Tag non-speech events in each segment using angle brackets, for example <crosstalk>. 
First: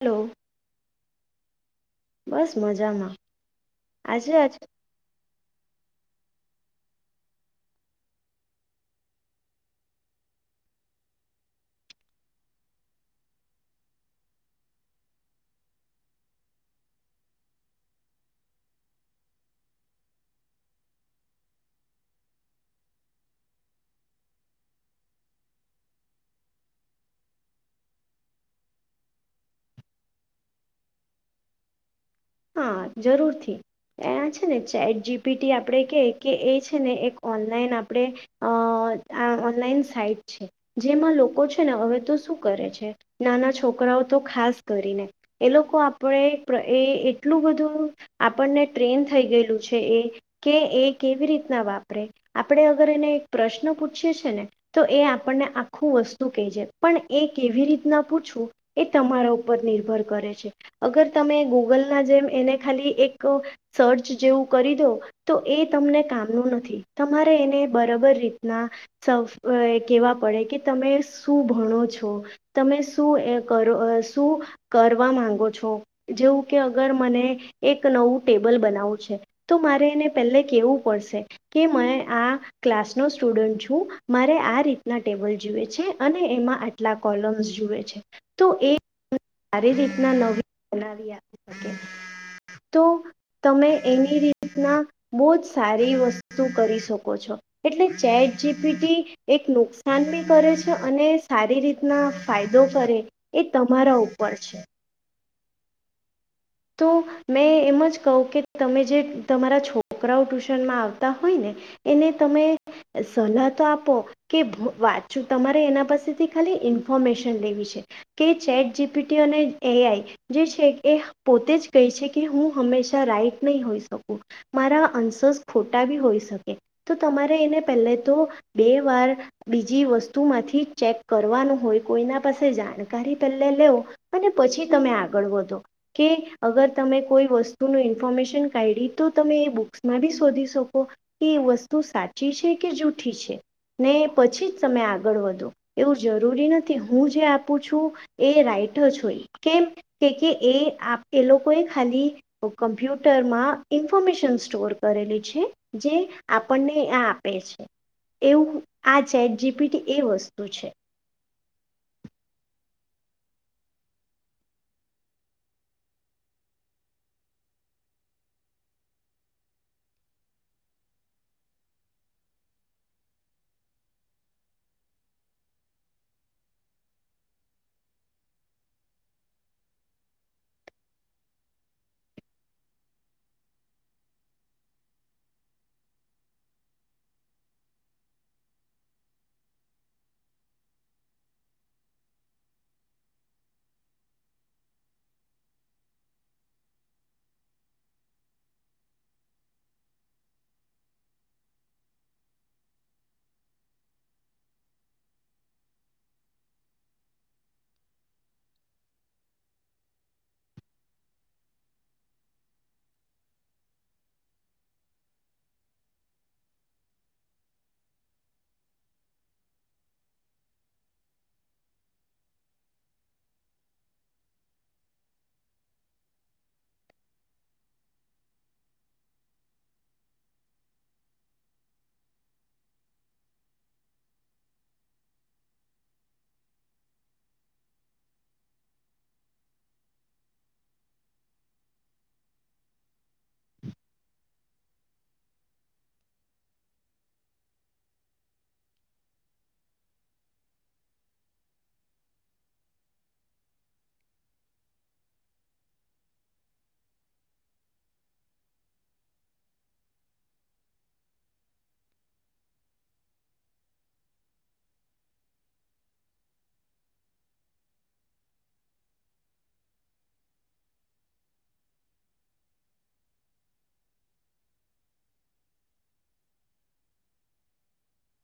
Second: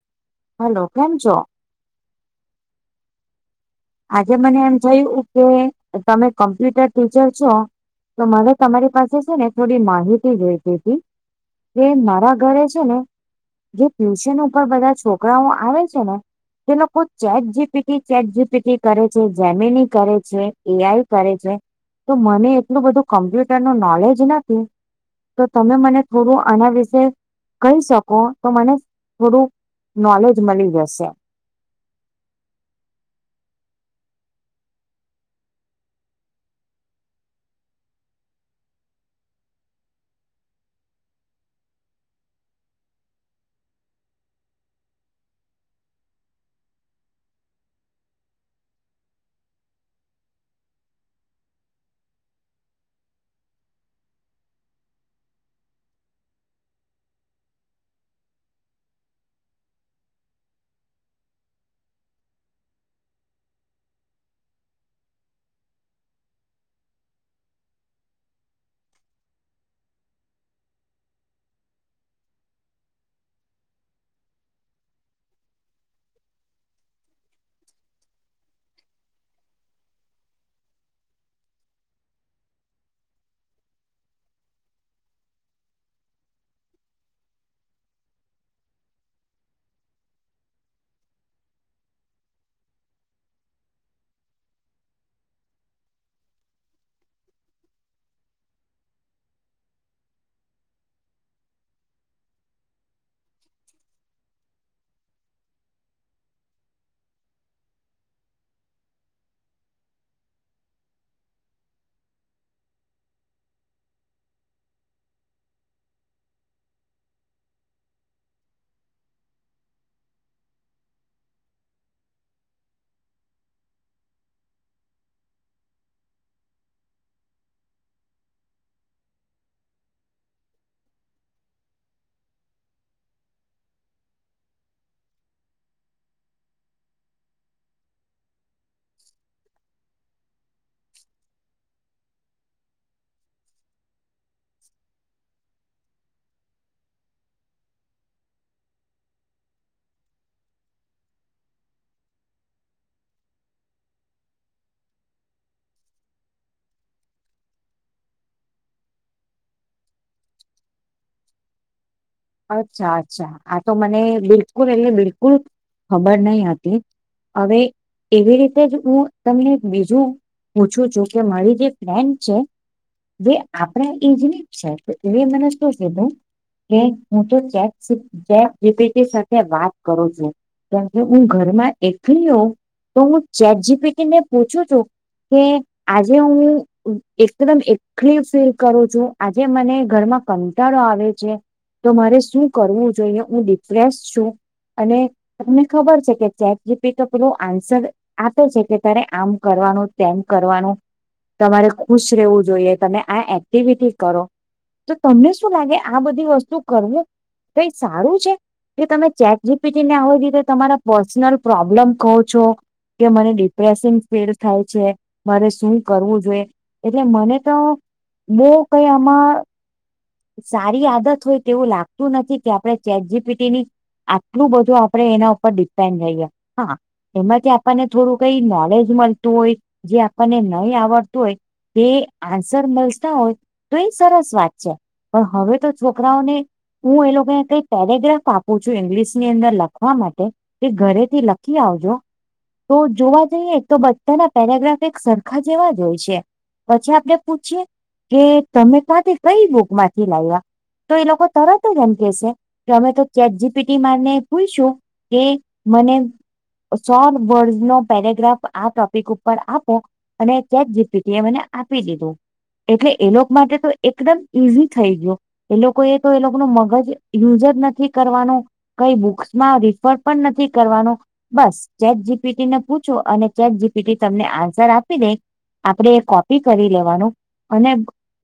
Hello. હાલો કેમ છો? બસ મજા માં. આજે મને એમ થયું કે તમે કમ્પ્યુટર ટીચર છો તો મને તમારી પાસે છે ને થોડી માહિતી જોઈતી હતી. એ મારા ઘરે છે ને જે ટ્યુશન ઉપર બધા છોકરાઓ આવે છે ને જે લોકો chat G P T chat G P T કરે છે જેમીની કરે છે એ આઈ કરે છે તો મને એટલું બધું કમ્પ્યુટર નું નોલેજ નથી. તો તમે મને થોડું આના વિશે કહી શકો તો મને થોડું નોલેજ મળી જશે. હા જરૂરથી. અહીંયા છે ને ચેટ જી પી ટી આપડે કે કે એ છે ને એક ઓનલાઈન આપડે અહ આ ઓનલાઈન સાઈટ છે. જેમાં લોકો છે ને હવે તો શું કરે છે નાના છોકરાઓ તો ખાસ કરીને એ લોકો આપડે પ્ર એ એ ટલું બધું આવું આપણને ટ્રેન થઈ ગયેલું છે એ કે એ કેવી રીતના વાપરે આપડે અગર એને એક પ્રશ્ન પૂછીએ છે ને તો એ આપણને આખું વસ્તુ કેય જે પણ એ કેવી રીતના પૂછવું એ તમારા ઉપર નિર્ભર છે અગર તમે ગૂગલ ના જેમ એને ખાલી એક સર્ચ જેવું કરી દો તો એ તમને કામનું નથી તમારે એને બરાબર રીતના સૌ એ કેવા પડે કે તમે શું ભણો છો. તમે શું એ કરો શું કરવા માંગો છો જેવું કે અગર મને એક નવું ટેબલ બનાવું છે. તો મારે એને પહેલે કેવું પડશે કે મેં આ ક્લાસ નો સ્ટુડન્ટ છું મારે આ રીતના ટેબલ જુએ છે અને એમાં કેટલા કોલમ્સ જુએ છે તો એ સારી રીતના નવી બનાવી આપે. ઓકે તો તમે એની રીતના બો જ સારી વસ્તુ કરી શકો છો એટલે ચેટ જીપીટી એક નુકસાન બી કરે છે અને સારી રીતના ફાયદો કરે એ તમારા ઉપર છે. તો મેં એમ જ કહું કે તમે જે તમારા છોકરાઓ ટ્યુશનમાં આવતા હોય ને એને તમે સલાહ તો આપો, કે ભુ વાંચું તમારે એના પાસેથી ખાલી ઇન્ફોર્મેશન લેવી છે. કે ચેટ જીપીટી અને એઆઈ જે છે એ પોતે જ કહે છે કે હું હંમેશા રાઈટ નહીં હોઈ શકું. મારા અંનસર ખોટા બી હોઈ શકે તો તમારે એને પહેલે તો બે વાર બીજી વસ્તુમાંથી ચેક કરવાનું હોય કોઈના પાસે જાણકારી પહેલે લેવુ. અને પછી તમે આગળ વધો. કે અગર તમે કોઈ વસ્તુનું ઇન્ફોર્મેશન કાયઢી તો તમે એ બુક્સમાં બી શોધી શકો. એ વસ્તુ સાચી છે કે જૂઠી છે? ને પછી જ તમે આગળ વધો એવું જરૂરી નથી હું જે આપું છું, એ રાઈટ જ હોય કેમ કે એ એ લોકો એ ખાલી તો કમ્પ્યુટરમાં ઇન્ફોર્મેશન સ્ટોર કરેલી છે. જે આપણ ને આ આપે છે. એવુંઆ ચેટ જીપિટી એ વસ્તુ છે. અચ્છા અચ્છા આ તો મને બિલકુલ એટલે બિલકુલ ખબર નહી હતી. હવે એવી રીતે જ હું તમને બીજું પૂછું છું કે મારી જે કોમ છે જે આપણા એ જ છે એ મને શુ કીધું કે હું તો ચેક જીપિટી સાથે વાત કરું છું. કારણકે હું ઘરમાં એકલી હોઉં તો હું ચેટજી પીટી ને પૂછું છું. કે આજે હું? એકદમ એકલી ફીલ કરું છું આજે મને ઘરમાં કંટાળો આવે છે. તો મારે શું કરવું જોઈએ હું ડિપ્રેસ છું અને તમને ખબર છે કે ચેટ જીપિટીએ આન્સર, આ તો છે કે તારે આમ કરવાનું તેમ કરવાનું, તમારે ખુશ રહેવું જોઈએ. તમે આ એક્ટિવિટી કરો. તો તમને શું લાગે આ બધી વસ્તુ કરવું કઈ સારું છે? કે તમે ચેક જીપીટી ને આવીરીતે તમારા પર્સનલ પ્રોબ્લેમ કહો છો. કે મને ડિપ્રેશન ફીલ થાય છે મારે શું કરવું જોઈએ.? મને તો બુંવ કઈઆમા સારી આદત હોય તેવું લાગતું નથી કે આપણે ચેટ જીપીટી ની, આટલું બધું આપણે એના ઉપર ડિપેન્ડ રઈએ હા. એમાંથી આપણને થોડું કઈ નોલેજ મળતું હોય જે આપણને નહી આવડતું હોય. તે આન્સર મળતા હોય તો એ સરસ વાત છે. પણ હવે તો છોકરાઓને હું એ લોકોને કઈક પેરાગ્રાફ આપું છું, ઇંગ્લિશ ની અંદર લખવા માટે. તે ઘરેથી લખી આવજો. તો જોવા જઈએ તો, બધાના પેરાગ્રાફ એક સરખા જેવા જ હોય છે. પછી આપણે પૂછીએ કે, તમે કાતે કઈ બુક માંથી લાવ્યા. તો એ લોકો તરત જ એમ કે છે કે, અમે તો ચેક જીપીટી માને ભુલશું. એ મને સો વર્ડ નો પેરાગ્રાફ આ ટોપિક ઉપર આપો. અને ચેક જીપિટી એ મને આપી દીધું, એટલે એ લોકો માટે તો એકદમ ઈઝી. થઈ ગયો, એ લોકો એ તો એ લોકો ન મગજ યુઝ જનથી કરવાનો. કઈ બુક્સ માં રીફર પણ નથી કરવાનો. બસ ચેટ જીપીટીને પૂછો, અને ચેટ જીપીટી તમને આન્સર આપી દે. આપડે એ કોપી કરી લેવાનું, અને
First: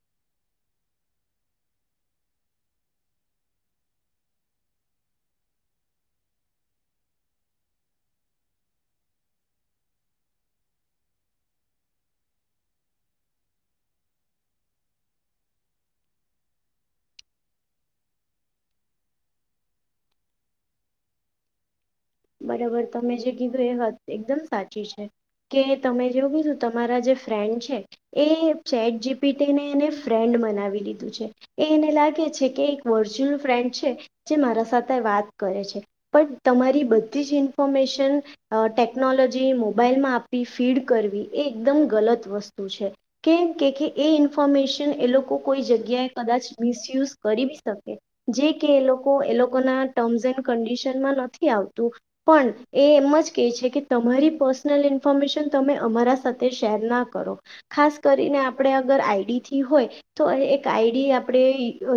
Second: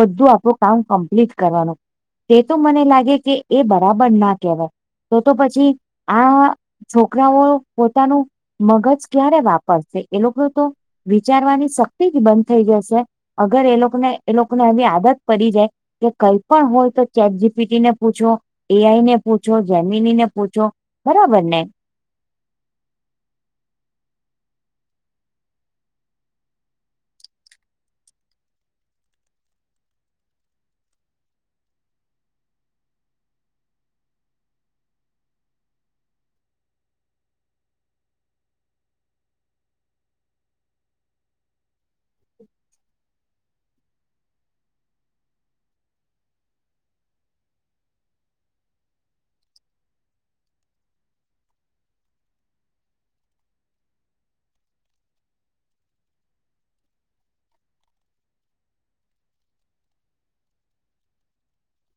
બધું આપણું કામ કમ્પ્લીટ. કરવાનું તે તો મને લાગે કે, એ બરાબર ના કહેવાય. તો તો પછી આ છોકરાઓ પોતાનું મગજ વાપરશે લોકો તો વિચારવાની શક્તિ જ બંધ થઈ જશે, અગર એ લોકોને એ લોકોને આવીની આદત પડી જાય. કે કઈ પણ હોય તો, ચેટ જીપીટી ને પૂછો, એઆઈ ને પૂછો, જેમીની ને પૂછો. બરાબર ને. બરાબર, તમે જે કીધું, એ વા એકદમ સાચી છે. કે તમે જેવું બધું તમારા જે ફ્રેન્ડ છે. એ ચેટ જીપીટીને, એને ફ્રેન્ડ બનાવી લીધું છે. એ લાગે છે કે, એક ફ્રેન્ડ છે. જે મારા સાથે વાત કરે છે, પણ તમારી બધી જ ઇન્ફોર્મેશન ટેકનોલોજી મોબાઈલમાં આપવી ફીડ કરવી, એ એકદમ ગલત વસ્તુ છે. કેમ કે કે, એ ઇન્ફોર્મેશન એ લોકો કોઈ જગ્યાએ કદાચ મિસયુઝ કરી બી શકે. જે કે, એ લોકો એ લોકો ના ટર્મ્સ એન્ડ કડિશનમાં નથી આવતું. પણ એ એમ જ કહે છે કે, તમારી પર્સનલ ઇન્ફોર્મેશન તમે અમારા સાથે શેર ના કરો. ખાસ કરીને, આપણે અગર આઈડીથી હોય. તો એક આઈડી આપણે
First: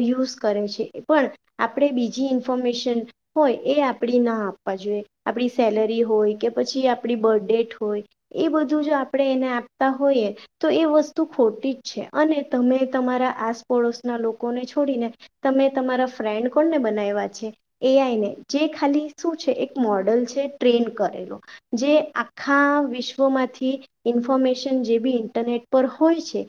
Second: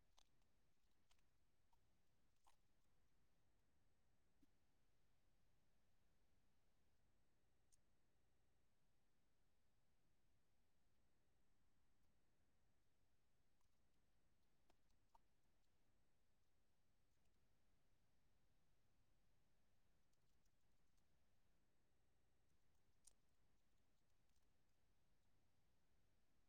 યુઝ કરે છે, પણ આપણે બીજી ઇન્ફોર્મેશન હોય, એ આપણી ના આપ આપણી સેલરી હોય કે, પછી આપણી બર્થડેટ હોય. એ બધું જો આપણેે એને આપતા હોઈએ. તો એ વસ્તુ ખોટી જ છે, અને તમે તમારા આસપડોશના લોકોને છોડીને તમે તમારા ફ્રેન્ડ કોણને બનાવ્યા છે, એ આઈ ને જે ખાલી શું? એક મોડલ છે, ટ્રેન્ડ કરેલો, જે આખા વિશ્વમાંથી ઇન્ફોર્મેશન જે બી ઇન્ટરનેટ પર હોય છે,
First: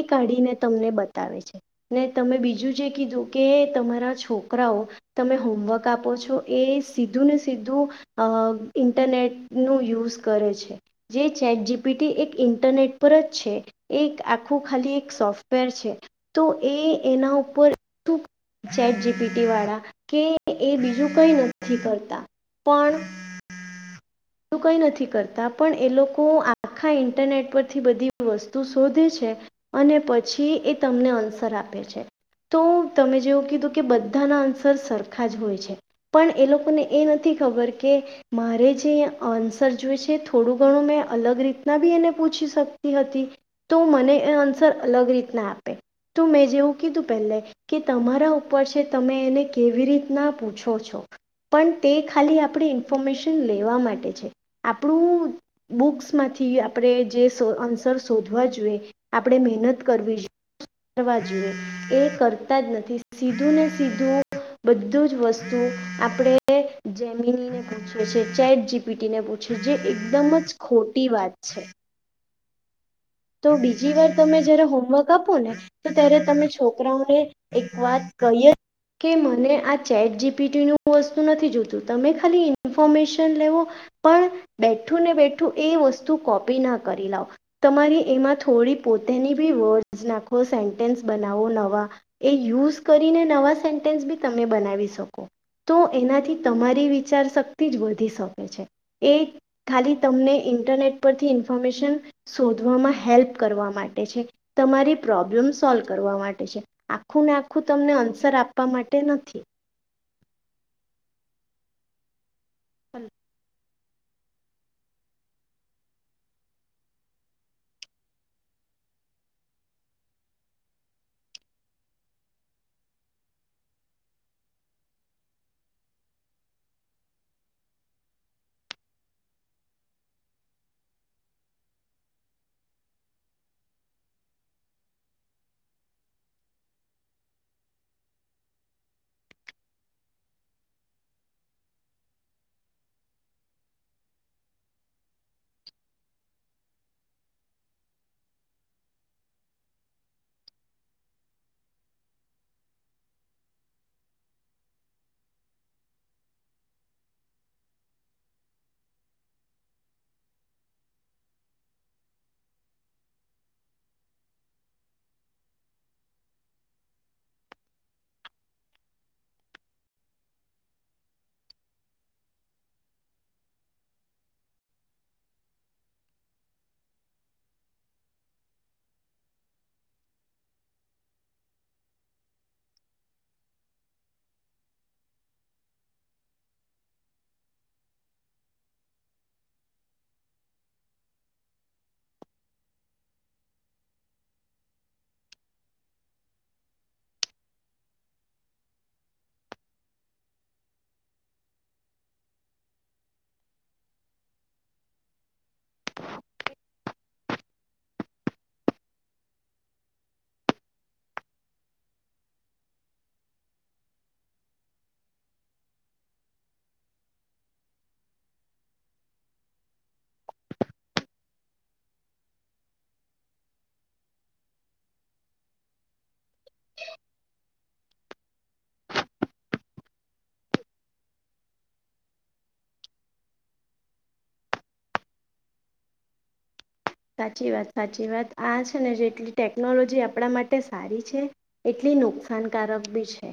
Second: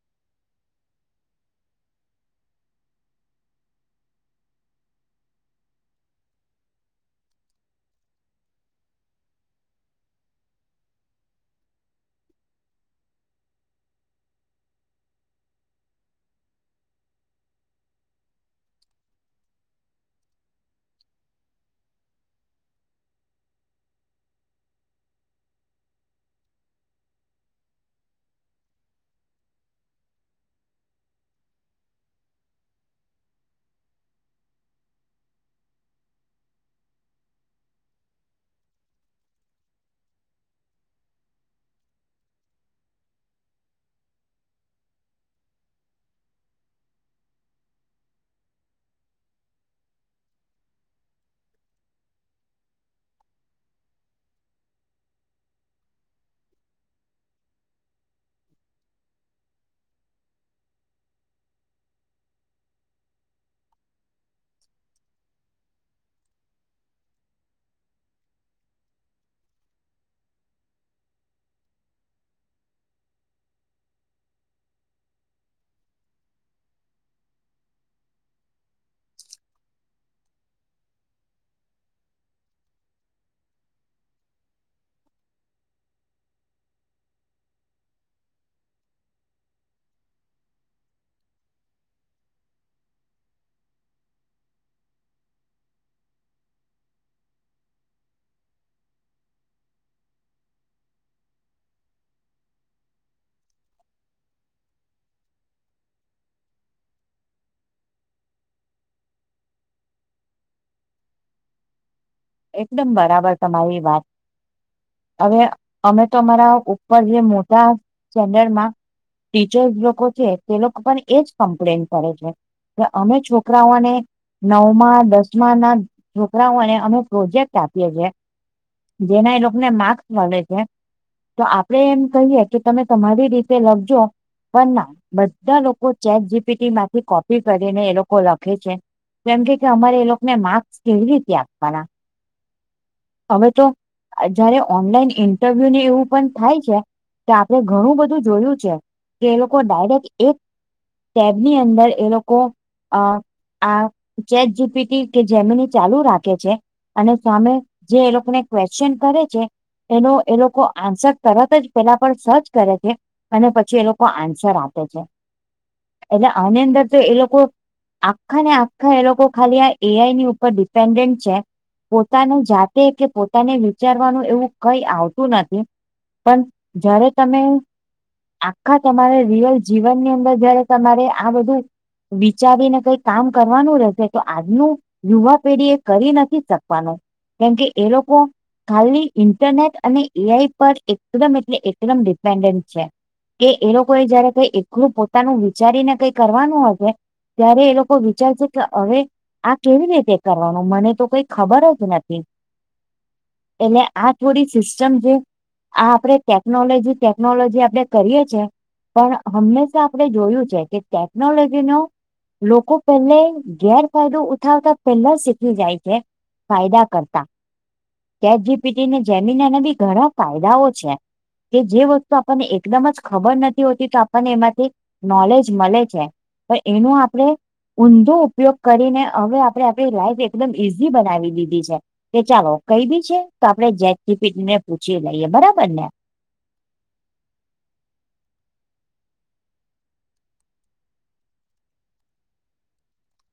એ કાઢીને તમને બતાવે છે. ને તમે બીજું જે કીધું કે, તમારા છોકરાઓ તમે હોમવર્ક આપો છો, એ સીધું ને સીધું અ ઇન્ટરનેટ નું યુઝ કરે છે. જે ચેટ જીપીટી એક ઇન્ટરનેટ પર જ છે. એક આખું ખાલી એક સોફ્ટવેર છે, તો એ એના ઉપરું ચેટ જીપીટી વાળા કે, એ બીજું કઈ નથી કરતા. પણ. <inaudible> કંઈ નથી કરતા, પણ એ લોકો આખા ઇન્ટરનેટ પરથી બધી વસ્તુ શોધે છે. અને પછી એ તમને આન્સર આપે છે. તો તમે જેવું કીધું કે બધાના અન્સર સરખા જ હોય છે. પણ એ લોકોને એ નથી ખબર કે મારે જે આન્સર જોય છે થોડું ઘણું મેં અલગ રીતના બી એને પૂછી શકતી હતી. તો મને એ આન્સર અલગ રીતના આપે તો મેં જેવું કીધું પહેલે કે તમારા છે તમે એને રીતના પૂછો છો પણ તે ખાલી આપણે ઇન્ફોર્મેશન લેવા માટે છે આપણું બુક્સમાંથી આપણે જે આન્સર શોધવા જોઈએ. આપણે મહેનત કરવી કરવા જોઈએ. એ કરતા જ નથી સીધું ને સીધું બધું જ વસ્તુ આપણેે જેમીનીને પૂછી એ છે ચેટ જીપીટીને પૂછે જે એકદમ જ ખોટી વાત છે. તો બીજી વાર તમે જયારે હોમવર્ક આપો ને તો ત્યારે તમે છોકરાઓને એક વાત કહીએ કે મને આ ચેટ જીપીટીનું વસ્તુ નથી જોતું તમે ખાલી ઇન્ફોર્મેશન લેવો પણ બેઠું ને બેઠું એ વસ્તુ કોપી ના કરી લાવ તમારી એમાં થોડી પોતેની બી વર્ડ્સ નાખો સેન્ટેન્સ બનાવો નવા એ યુઝ કરીને નવા સેન્ટેન્સ બી તમે બનાવી શકો. તો એનાથી તમારી વિચારશક્તિ જ વધી શકે છે એ ખાલી તમને ઇન્ટરનેટ પરથી ઇન્ફોર્મેશન શોધવામાં હેલ્પ કરવા માટે છે. તમારી પ્રોબ્લેમ સોલ્વ કરવા માટે છે. આખું ને આખું તમને આન્સર આપવા માટે નથી. એકદમ બરાબર તમારી વાત હવે અમે તો અમારા ઉપર જે મોટા સ્ટાન્ડર્ડમાં બીજો લોકો છે તે લોકો પણ એજ કમ્પ્લેન કરે છે. અમે છોકરાઓને નવમાં દસમાના છોકરાઓને અમે પ્રોજેક્ટ આપીએ છે જેના એ લોકોને માર્ક્સ મળે છે. તો આપડે એમ કહીએ કે તમે તમારી રીતે લખજો પણ ના બધા લોકો ચેટ જીપીટીમાંથી કોપી કરીને એ લોકો લખે છે. એમ કે અમારે એ લોકોને માર્ક્સ કેવી રીતે આપવાના. હવે તો જયારે ઓનલાઈન ઇન્ટરવ્યુને એવું પણ થાય છે. કે આપડે ઘણું બધું જોયું છે કે એ લોકો ડાયરેક્ટ એક ટેબની અંદર એ લોકો અ આ ચેટ જીપીટી કે જેમીની ચાલુ રાખે છે અને સામે જે એ લોકો ને ક્વેશ્ચન કરે છે. એનો એ લોકો આન્સર તરત જ પેલાં પર સર્ચ કરે છે. અને પછી એ લોકો આન્સર આપે છે એટલે આની અંદર તો એ લોકો આખા ને આખા એ લોકો ખાલી આ એઆઈની ઉપર ડિપેન્ડન્ટ છે પોતાની જાત કે પોતાને વિચારવાનું એવું કઈ આવતું નથી. પણ જ્યારે તમે આખા તમારે રિયલ જીવનની અંદર જયારે તમારે આ બધું વિચારીને કામ કરવાનું રહેશે તો આજનું યુવાપેઢી એ કરી નથી શકવાનું કેમકે એ લોકો ખાલી ઇન્ટરનેટ અને એઆઈ પર એકદમ એટલે એકદમ ડિપેન્ડન્ટ છે. કે એ લોકો એ જયારે કઈ એકલું પોતાનું વિચારીને કઈ કરવાનું હશે ત્યારે એ લોકો વિચાર શે કે હવે આ કેવી રીતે કરવાનું મને તો કઈ ખબર જ નથી. એટલે આ થોડી સિસ્ટમ જે આ આપડે ટેકનોલોજી ટેકનોલોજી આપડે કરીએ છીએ. પણ હંમેશા આપણે જોયું છે, કે ટેકનોલોજીનો લોકો પહેલે ગેરફાયદો ઉઠાવતા પેલા શીખી જાય છે. ફાયદા કરતા <unintelligible> ચેતગીપીટી જમીનના બી ઘણા ફાયદાઓ છે. કે જે વસ્તુ આપણને એકદમ જ ખબર નથી હોતી. તો આપણને એમાંથી નોલેજ મળે છે. પણ એનું આપડે ઊંધો ઉપયોગ કરીને હવે આપણે આપ લાઈફ એકદમ ઈઝી બનાવી લીધી છે. કે ચાલો કઈ બી છે. તો આપડે ચેટ જીપીટીને લઈએ. બરાબર ને સાચી વાત સાચી વાત આ છે. ને જેટલી ટેકનોલોજી આપણા માટે સારી છે. એટલી નુકસાનકારક બી છે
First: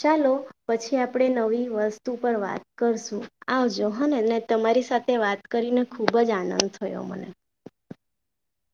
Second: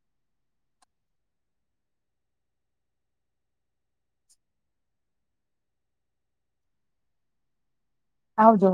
ચાલો પછી આપણે નવી વસ્તુ પર વાત કરશું. આવજો હ ને તમારી સાથે વાત કરીને ખુબજ આનંદ થયો મને આવજો